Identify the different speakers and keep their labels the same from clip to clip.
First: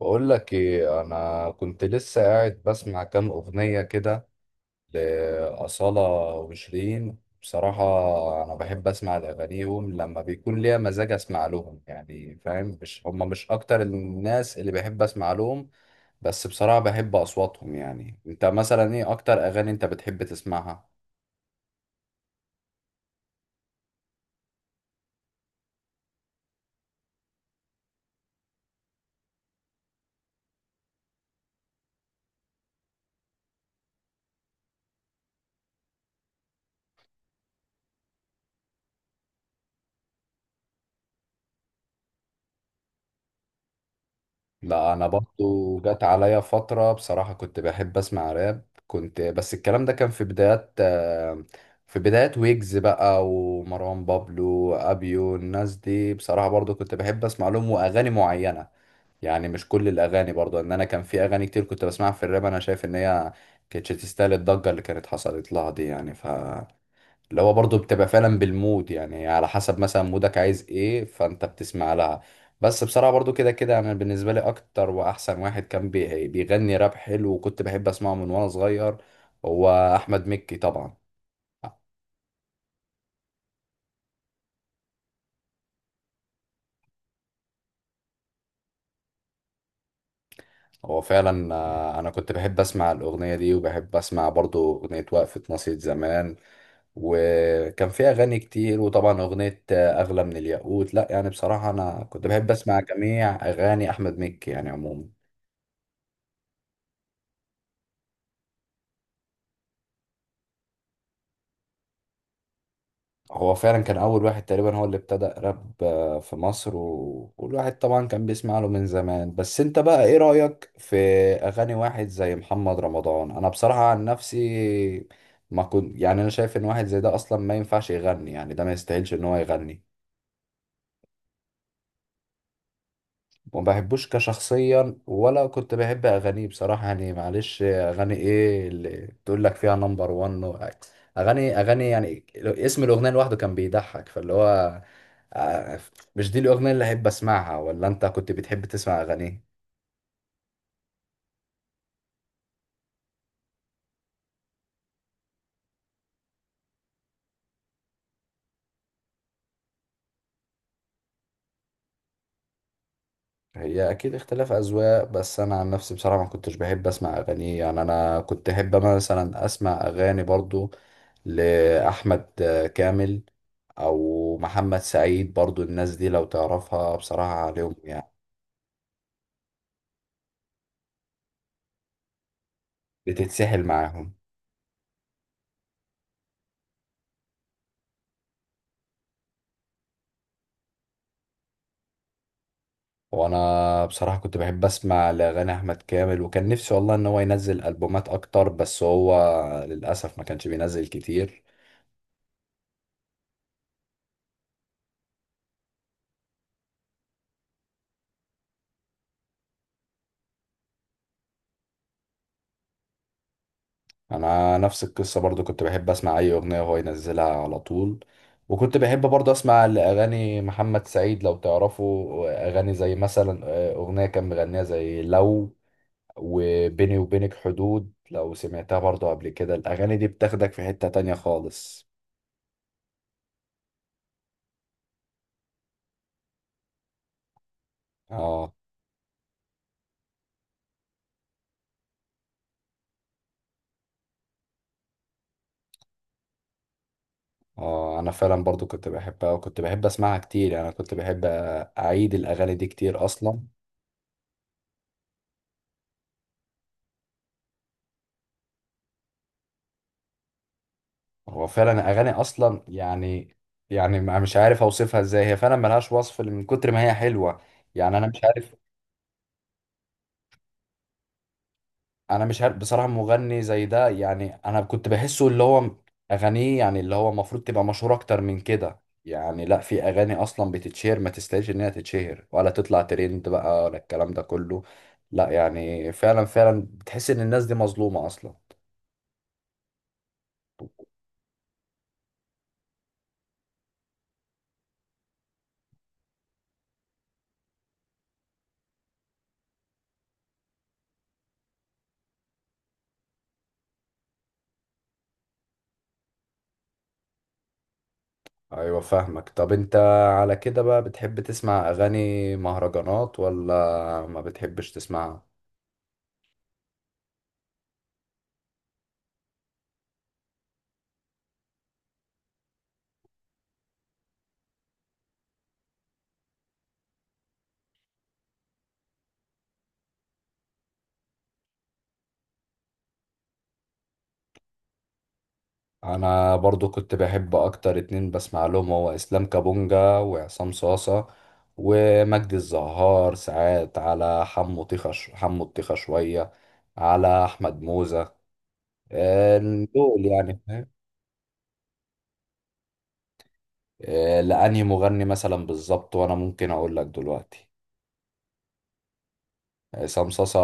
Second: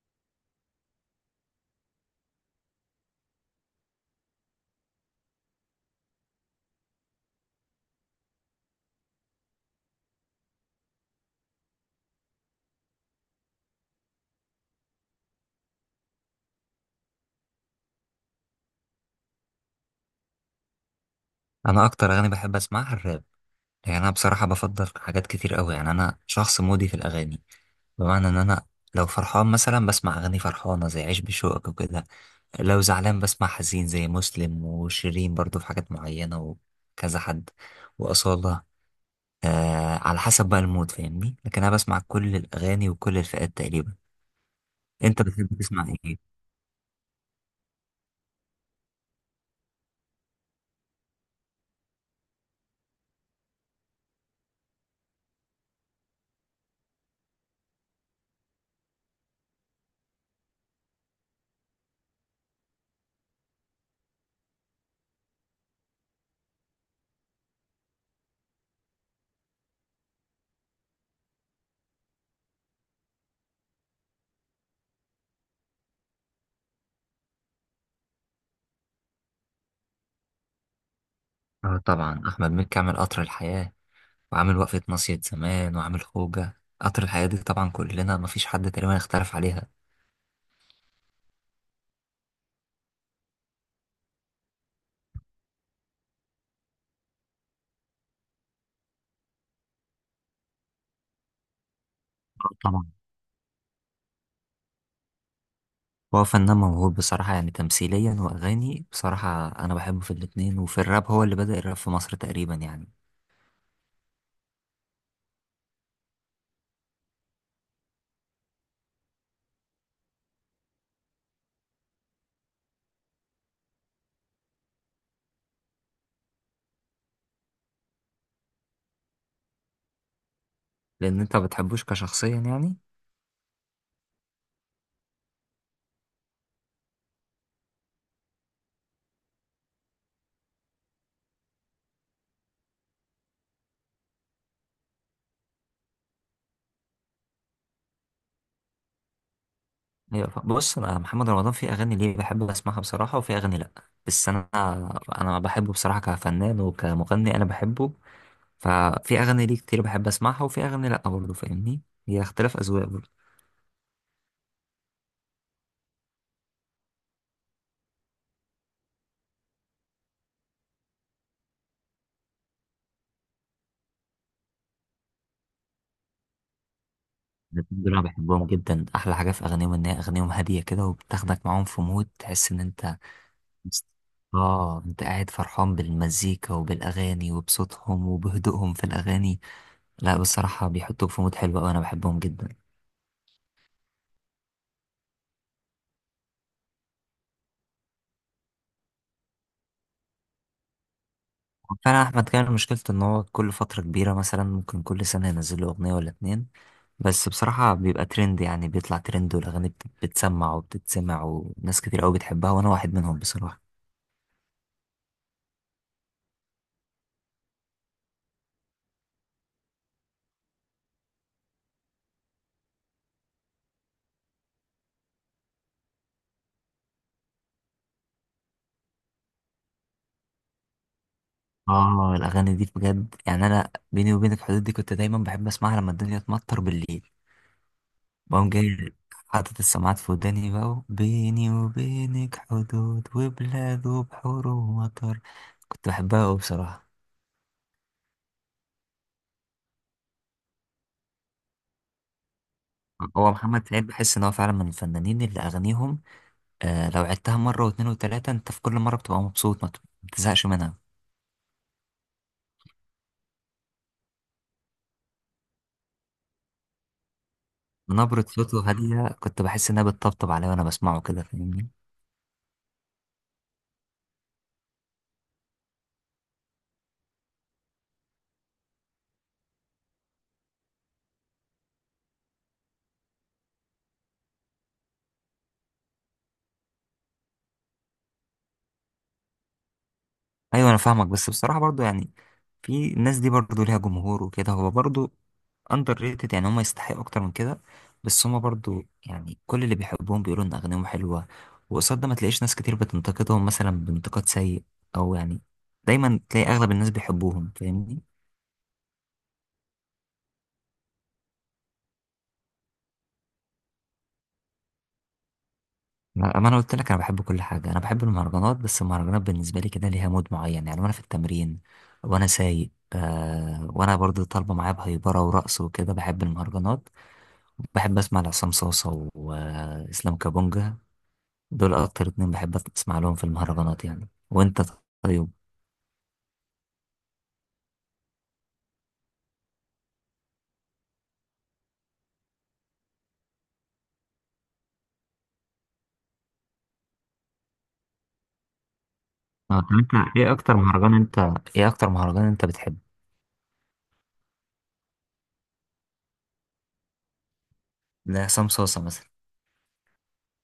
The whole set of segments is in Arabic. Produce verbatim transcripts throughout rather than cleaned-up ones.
Speaker 1: بقول لك ايه، انا كنت لسه قاعد بسمع كام اغنيه كده لاصاله وشيرين بصراحه. انا بحب اسمع لاغانيهم لما بيكون ليا مزاج اسمع لهم، يعني فاهم، مش هم مش اكتر الناس اللي بحب اسمع لهم، بس بصراحه بحب اصواتهم. يعني انت مثلا ايه اكتر اغاني انت بتحب تسمعها؟
Speaker 2: انا اكتر اغاني بحب اسمعها الراب. يعني انا بصراحه بفضل حاجات كتير قوي. يعني انا شخص مودي في الاغاني، بمعنى ان انا لو فرحان مثلا بسمع اغاني فرحانه زي عيش بشوقك وكده. لو زعلان بسمع حزين زي مسلم وشيرين، برضو في حاجات معينه، وكذا حد، واصاله. آه على حسب بقى المود، فاهمني؟ لكن انا بسمع كل الاغاني وكل الفئات تقريبا.
Speaker 1: لا انا
Speaker 2: انت بتحب
Speaker 1: برضو
Speaker 2: تسمع
Speaker 1: جت
Speaker 2: ايه؟
Speaker 1: عليا فتره بصراحه كنت بحب اسمع راب كنت، بس الكلام ده كان في بدايات آه، في بدايات ويجز بقى ومروان بابلو ابيو، الناس دي بصراحه برضو كنت بحب اسمع لهم واغاني معينه، يعني مش كل الاغاني. برضو ان انا كان في اغاني كتير كنت بسمعها في الراب انا شايف ان هي كانتش تستاهل الضجه اللي كانت حصلت لها دي، يعني ف اللي هو برضه بتبقى فعلا بالمود، يعني على حسب مثلا مودك عايز ايه فانت بتسمع لها. بس بصراحة برضه كده كده انا بالنسبة لي اكتر واحسن واحد كان بي- بيغني راب حلو وكنت بحب اسمعه من وانا صغير، هو احمد مكي طبعا.
Speaker 2: اه، طبعا احمد مكي عامل قطر الحياه، وعامل وقفة مصيد زمان، وعامل خوجة. قطر الحياة دي طبعا كلنا مفيش حد تقريبا اختلف عليها.
Speaker 1: هو فعلا آه، انا كنت بحب اسمع الاغنية دي وبحب اسمع برضه اغنية وقفة ناصية زمان، وكان فيها اغاني كتير، وطبعا اغنية آه، اغلى من الياقوت. لا يعني بصراحة انا كنت
Speaker 2: آه،
Speaker 1: بحب اسمع
Speaker 2: طبعا.
Speaker 1: جميع اغاني احمد مكي يعني عموما.
Speaker 2: هو فنان موهوب بصراحة، يعني تمثيليا وأغاني، بصراحة أنا بحبه في الاتنين، وفي الراب هو اللي بدأ الراب في مصر تقريبا يعني.
Speaker 1: هو فعلا كان أول واحد تقريبا هو اللي ابتدأ راب آه، في مصر و... والواحد طبعا كان بيسمع له من زمان. بس انت بقى ايه رأيك في أغاني واحد زي محمد رمضان؟ أنا بصراحة عن نفسي ما كنت، يعني أنا شايف إن واحد زي ده أصلا ما ينفعش يغني، يعني ده ما يستاهلش إن هو يغني.
Speaker 2: لأن أنت ما بتحبوش كشخصيا يعني.
Speaker 1: وما بحبوش كشخصيا ولا كنت بحب اغانيه بصراحه. يعني معلش، اغاني ايه اللي تقول لك فيها نمبر واحد؟ اغاني اغاني، يعني لو- اسم الاغنيه لوحده كان بيضحك، فاللي هو آه، مش دي الاغنيه اللي احب اسمعها، ولا انت كنت بتحب تسمع اغانيه؟
Speaker 2: هي- بص، أنا محمد رمضان في أغاني ليه بحب أسمعها بصراحة، وفي أغاني لأ. بس أنا أنا بحبه بصراحة كفنان وكمغني، أنا بحبه. ففي أغاني ليه كتير بحب أسمعها، وفي أغاني لأ برضه، فاهمني؟ هي اختلاف أذواق.
Speaker 1: هي اكيد اختلاف اذواق، بس انا عن نفسي بصراحه ما كنتش بحب اسمع اغاني. يعني انا كنت احب مثلا اسمع اغاني برضو لاحمد كامل او محمد سعيد برضو، الناس دي لو تعرفها بصراحه عليهم
Speaker 2: الاتنين دول انا
Speaker 1: يعني
Speaker 2: بحبهم جدا. احلى حاجه في اغانيهم ان هي اغانيهم هاديه كده، وبتاخدك معاهم في مود تحس ان انت…
Speaker 1: بتتسحل معاهم.
Speaker 2: اه، انت قاعد فرحان بالمزيكا وبالاغاني وبصوتهم وبهدوءهم في الاغاني. لا، بصراحه بيحطوك في مود حلو قوي، انا بحبهم جدا.
Speaker 1: وانا بصراحه كنت بحب اسمع لاغاني احمد كامل، وكان نفسي والله ان هو ينزل البومات اكتر، بس هو للاسف ما كانش بينزل كتير.
Speaker 2: فعلا احمد كان مشكلته ان هو كل فتره كبيره، مثلا ممكن كل سنه ينزل له اغنيه ولا اتنين، بس بصراحه بيبقى ترند، يعني بيطلع ترند والاغاني بت- بتسمع وبتتسمع، وناس كتير قوي بتحبها، وانا واحد منهم بصراحه.
Speaker 1: انا نفس القصه برضو كنت بحب اسمع اي اغنيه وهو ينزلها على طول. وكنت بحب برضو اسمع لاغاني محمد سعيد، لو تعرفوا اغاني زي مثلا آه، اغنيه كان مغنيها زي لو، وبيني وبينك حدود، لو سمعتها برضو قبل كده الاغاني دي بتاخدك في حته تانية خالص.
Speaker 2: اه، الاغاني دي بجد يعني، انا بيني وبينك الحدود دي كنت دايما بحب اسمعها لما الدنيا تمطر بالليل. بقوم
Speaker 1: اه.
Speaker 2: جاي حاطط السماعات في وداني بقى، وبيني وبينك حدود وبلاد وبحور ومطر. كنت بحبها قوي بصراحة.
Speaker 1: اه انا فعلا برضو كنت بحبها وكنت بحب اسمعها كتير، يعني انا كنت بحب اعيد الاغاني دي كتير
Speaker 2: هو
Speaker 1: اصلا.
Speaker 2: محمد سعيد بحس ان هو فعلا من الفنانين اللي اغانيهم آه لو عدتها مرة واتنين وتلاتة، انت في كل مرة بتبقى مبسوط، ما بتزهقش منها.
Speaker 1: هو فعلا اغاني اصلا يعني، يعني ما- مش عارف اوصفها ازاي، هي فعلا ملهاش وصف من كتر ما هي حلوه، يعني انا مش
Speaker 2: نبرة
Speaker 1: عارف.
Speaker 2: صوته هادية، كنت بحس انها بتطبطب عليا وانا بسمعه كده، فاهمني؟
Speaker 1: انا مش عارف بصراحه مغني زي ده، يعني انا كنت بحسه اللي هو اغانيه يعني اللي هو المفروض تبقى مشهوره اكتر من كده. يعني لا، في اغاني اصلا بتتشهر ما تستاهلش ان هي تتشهر ولا تطلع ترند بقى ولا الكلام ده كله. لا يعني فعلا فعلا بتحس ان الناس دي مظلومه اصلا.
Speaker 2: ايوه، انا فاهمك، بس بصراحه برضو يعني، في الناس دي برضو ليها جمهور وكده، هو برضو اندر ريتد يعني. هم يستحقوا اكتر من كده، بس هم برضو يعني كل اللي بيحبوهم بيقولوا ان اغانيهم حلوه، وقصاد ده ما تلاقيش ناس كتير بتنتقدهم مثلا بانتقاد سيء، او يعني دايما تلاقي اغلب الناس بيحبوهم، فاهمني؟
Speaker 1: ايوه فاهمك. طب انت على كده بقى بتحب تسمع اغاني مهرجانات ولا ما بتحبش تسمعها؟
Speaker 2: ما ما انا قلت لك انا بحب كل حاجه، انا بحب المهرجانات، بس المهرجانات بالنسبه لي كده ليها مود معين يعني. وانا في التمرين وانا سايق آه وانا برضو طالبه معايا بهيبره ورقص وكده، بحب المهرجانات. بحب اسمع لعصام صوصة واسلام كابونجا. دول اكتر اتنين بحب اسمع لهم في المهرجانات يعني. وانت؟ طيب.
Speaker 1: انا برضو كنت بحب اكتر اتنين بسمع لهم، هو اسلام كابونجا وعصام صاصة، ومجدي الزهار ساعات، على حمو طيخة ش- حمو الطيخة شوية، على احمد موزة آه،
Speaker 2: اه، طب
Speaker 1: دول
Speaker 2: انت ايه
Speaker 1: يعني
Speaker 2: اكتر
Speaker 1: فاهم.
Speaker 2: مهرجان انت ايه اكتر مهرجان انت بتحبه؟
Speaker 1: آه، لانهي مغني مثلا بالظبط وانا ممكن اقول لك دلوقتي؟
Speaker 2: لعصام صوصة مثلا.
Speaker 1: عصام صاصا،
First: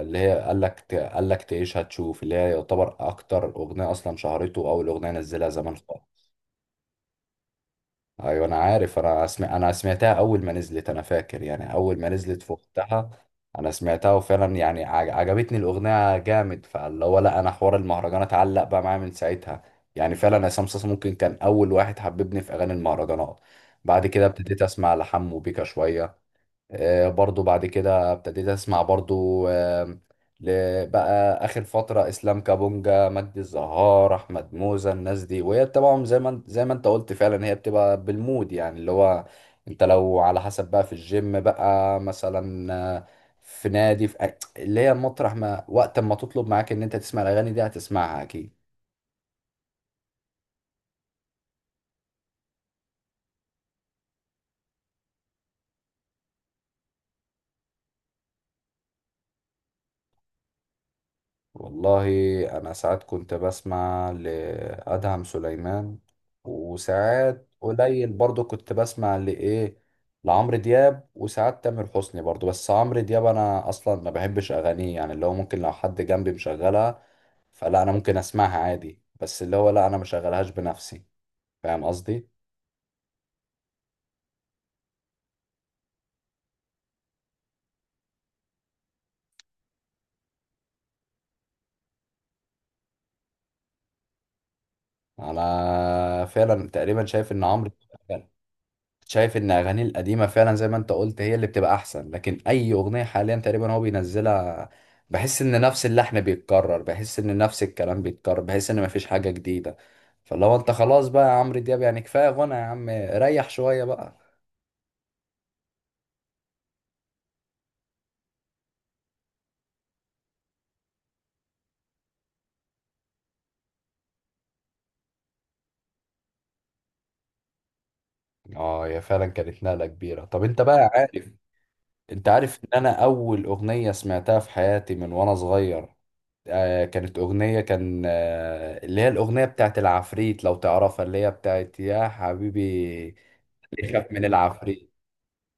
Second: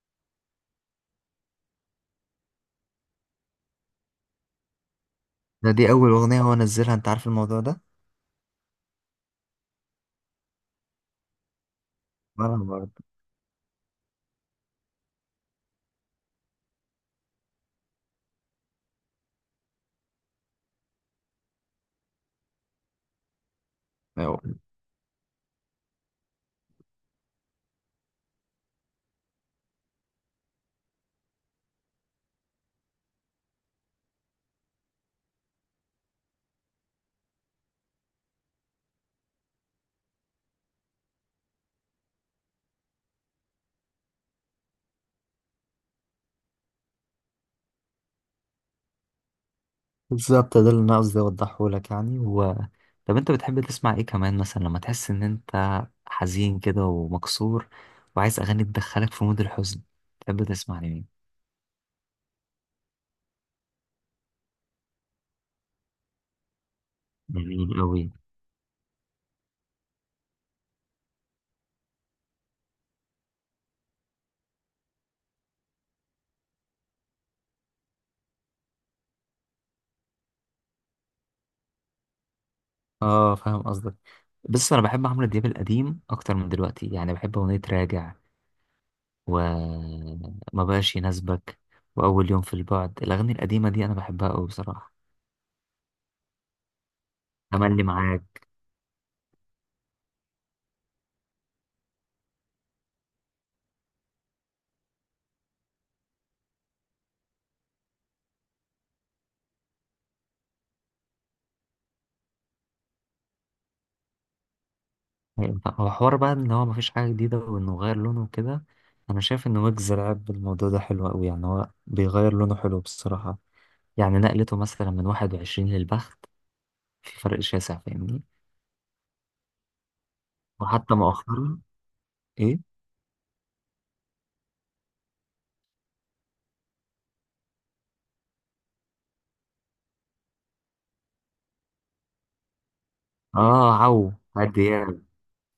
Speaker 1: اللي هي قال لك قال لك تعيش هتشوف، اللي هي يعتبر اكتر اغنيه اصلا شهرته واول اغنيه نزلها
Speaker 2: ده
Speaker 1: زمان
Speaker 2: دي اول
Speaker 1: خالص.
Speaker 2: اغنية هو نزلها، انت عارف الموضوع ده؟
Speaker 1: ايوه انا عارف، انا اسمع، انا سمعتها اول ما نزلت، انا فاكر. يعني اول ما نزلت في
Speaker 2: وانا برضه.
Speaker 1: وقتها انا سمعتها، وفعلا يعني عج- عجبتني الاغنيه جامد، فاللي هو لا، انا حوار المهرجانات علق بقى معايا من ساعتها. يعني فعلا عصام صاصا ممكن كان اول واحد حببني في اغاني المهرجانات. بعد كده
Speaker 2: أيوة.
Speaker 1: ابتديت اسمع لحمو بيكا شويه، آه، برضو بعد كده ابتديت اسمع برضو آه، ل- بقى اخر فتره اسلام كابونجا، مجدي الزهار، احمد موزة، الناس دي. وهي طبعا زي ما انت- زي ما انت قلت فعلا هي بتبقى بالمود، يعني اللي هو انت لو على حسب بقى في الجيم بقى مثلا، آه، في نادي، في أي- اللي هي المطرح، ما وقت ما تطلب معاك ان انت تسمع الاغاني دي هتسمعها اكيد.
Speaker 2: بالظبط، ده اللي انا قصدي اوضحه لك يعني. و... طب انت بتحب تسمع ايه كمان مثلا لما تحس ان انت حزين كده ومكسور، وعايز اغاني تدخلك في مود الحزن، تحب تسمع لمين؟
Speaker 1: والله انا ساعات كنت بسمع لادهم سليمان، وساعات
Speaker 2: جميل أوي.
Speaker 1: قليل برضو كنت بسمع لايه، لعمرو دياب، وساعات تامر حسني برضو. بس عمرو دياب انا اصلا ما بحبش اغانيه، يعني اللي هو ممكن لو حد جنبي مشغلها فلا انا ممكن اسمعها عادي، بس اللي هو لا انا مشغلهاش بنفسي، فاهم قصدي.
Speaker 2: اه، فاهم قصدك. بص، انا بحب عمرو دياب القديم اكتر من دلوقتي، يعني بحب اغنيه راجع، وما بقاش يناسبك، واول يوم في البعد، الاغاني القديمه دي انا بحبها قوي بصراحه.
Speaker 1: انا فعلا تقريبا شايف ان عمرو،
Speaker 2: تملي معاك.
Speaker 1: شايف ان اغانيه القديمه فعلا زي ما انت قلت هي اللي بتبقى احسن، لكن اي اغنيه حاليا تقريبا هو بينزلها بحس ان نفس اللحن بيتكرر، بحس ان نفس الكلام بيتكرر، بحس ان مفيش حاجه جديده. فاللي هو انت خلاص بقى يا عمرو دياب، يعني كفايه غنى يا عم ريح شويه بقى.
Speaker 2: هو حوار بقى ان هو مفيش حاجه جديده، وانه غير لونه وكده. انا شايف ان ويجز لعب بالموضوع ده حلو قوي، يعني هو بيغير لونه حلو بصراحه، يعني نقلته مثلا من واحد وعشرين للبخت، في فرق شاسع، فاهمني؟
Speaker 1: اه هي فعلا كانت نقله كبيره. طب انت بقى
Speaker 2: وحتى
Speaker 1: عارف،
Speaker 2: مؤخرا.
Speaker 1: انت
Speaker 2: ايه؟
Speaker 1: عارف ان انا اول اغنيه سمعتها في حياتي من وانا صغير؟ آه كانت أغنية، كان آه اللي هي الأغنية بتاعت العفريت لو تعرفها، اللي هي بتاعت يا حبيبي
Speaker 2: اه،
Speaker 1: يخاف
Speaker 2: عو
Speaker 1: من
Speaker 2: عدي
Speaker 1: العفريت.
Speaker 2: يعني.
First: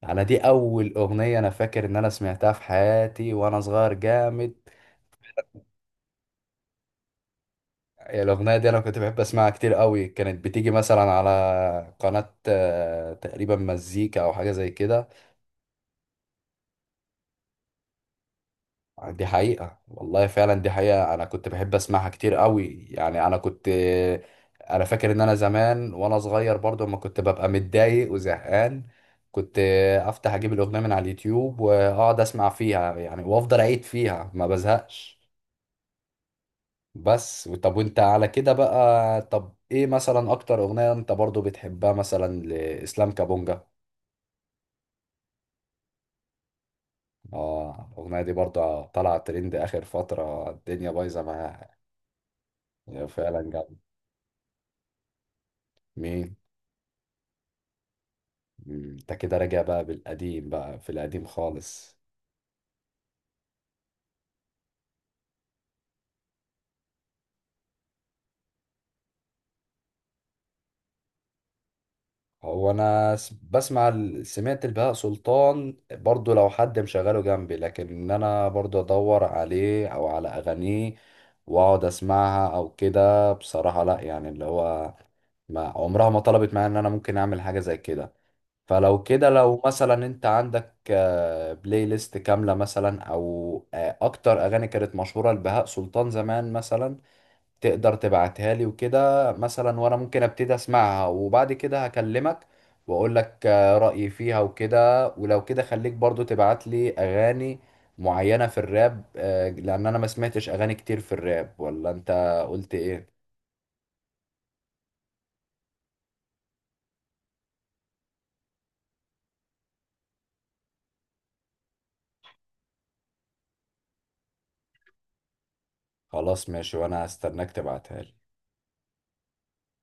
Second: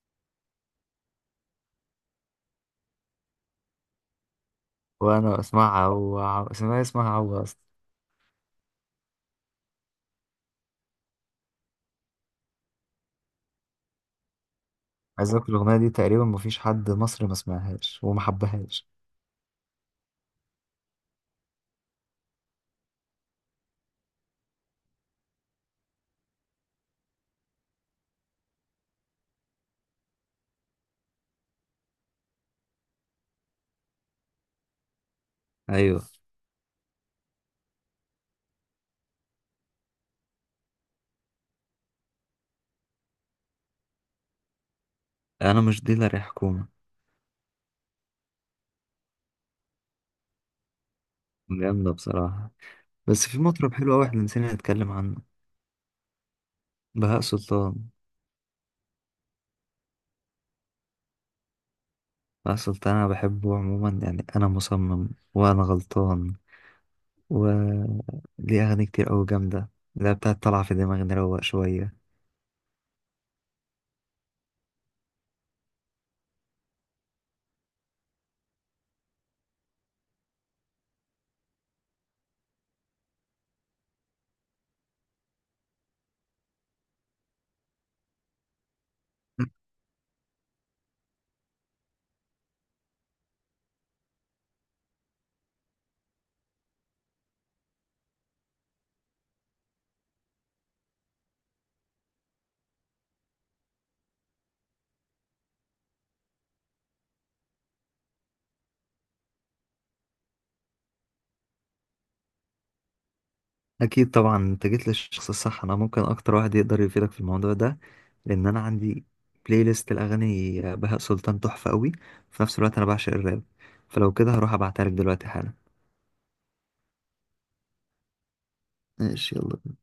Speaker 1: انا دي اول اغنيه انا فاكر ان انا سمعتها في حياتي وانا صغير جامد.
Speaker 2: وانا اسمعها عو عو، اسمها اسمها عو اصلا.
Speaker 1: الاغنيه دي انا كنت بحب اسمعها كتير قوي، كانت بتيجي مثلا على قناه آه، تقريبا مزيكا او حاجه زي كده.
Speaker 2: عايز اقول الاغنيه دي تقريبا مفيش حد مصري ما سمعهاش وما حبهاش.
Speaker 1: دي حقيقه والله، فعلا دي حقيقه، انا كنت بحب اسمعها كتير قوي. يعني انا كنت، انا فاكر ان انا زمان وانا صغير برضو لما كنت ببقى متضايق وزهقان كنت افتح اجيب الاغنيه من على اليوتيوب واقعد اسمع فيها، يعني وافضل اعيد فيها ما بزهقش.
Speaker 2: ايوه،
Speaker 1: بس طب وانت على كده بقى، طب ايه مثلا اكتر اغنية انت برضو بتحبها مثلا لإسلام كابونجا؟
Speaker 2: انا مش ديلر يا حكومه.
Speaker 1: اه الاغنية دي برضو طالعة ترند اخر فترة الدنيا بايظة معاها.
Speaker 2: جامده بصراحه.
Speaker 1: هي
Speaker 2: بس في
Speaker 1: فعلا
Speaker 2: مطرب
Speaker 1: جامد.
Speaker 2: حلو قوي احنا نسينا نتكلم عنه.
Speaker 1: مين؟
Speaker 2: بهاء سلطان.
Speaker 1: مم، انت كده راجع بقى بالقديم بقى في القديم خالص.
Speaker 2: بهاء سلطان انا بحبه عموما، يعني انا مصمم، وانا غلطان، و ليه اغاني كتير قوي جامده. لا بتاعت طالعه في دماغي، نروق شويه.
Speaker 1: هو انا س- بسمع ال- سمعت البهاء سلطان برضو لو حد مشغله جنبي، لكن ان انا برضو ادور عليه او على اغانيه واقعد اسمعها او كده بصراحة لا، يعني اللي هو ما عمرها ما طلبت معايا ان انا ممكن اعمل حاجة زي كده. فلو كده لو مثلا انت عندك آه، بلاي ليست كاملة مثلا، او آه، اكتر اغاني كانت مشهورة لبهاء سلطان زمان مثلا تقدر تبعتها لي وكده مثلا، وانا ممكن ابتدي اسمعها وبعد كده هكلمك واقول لك آه، رأيي فيها وكده. ولو كده خليك برضو تبعت لي اغاني معينة في الراب، آه، لان انا ما سمعتش اغاني كتير في الراب. ولا انت قلت ايه؟
Speaker 2: اكيد طبعا، انت جيت للشخص الصح، انا ممكن اكتر واحد يقدر يفيدك في الموضوع ده. لان انا عندي بلاي ليست الاغاني بهاء سلطان تحفه قوي، في نفس الوقت انا بعشق الراب، فلو كده هروح ابعتها لك دلوقتي حالا.
Speaker 1: خلاص ماشي، وانا هستناك تبعتها لي.
Speaker 2: ماشي، يلا.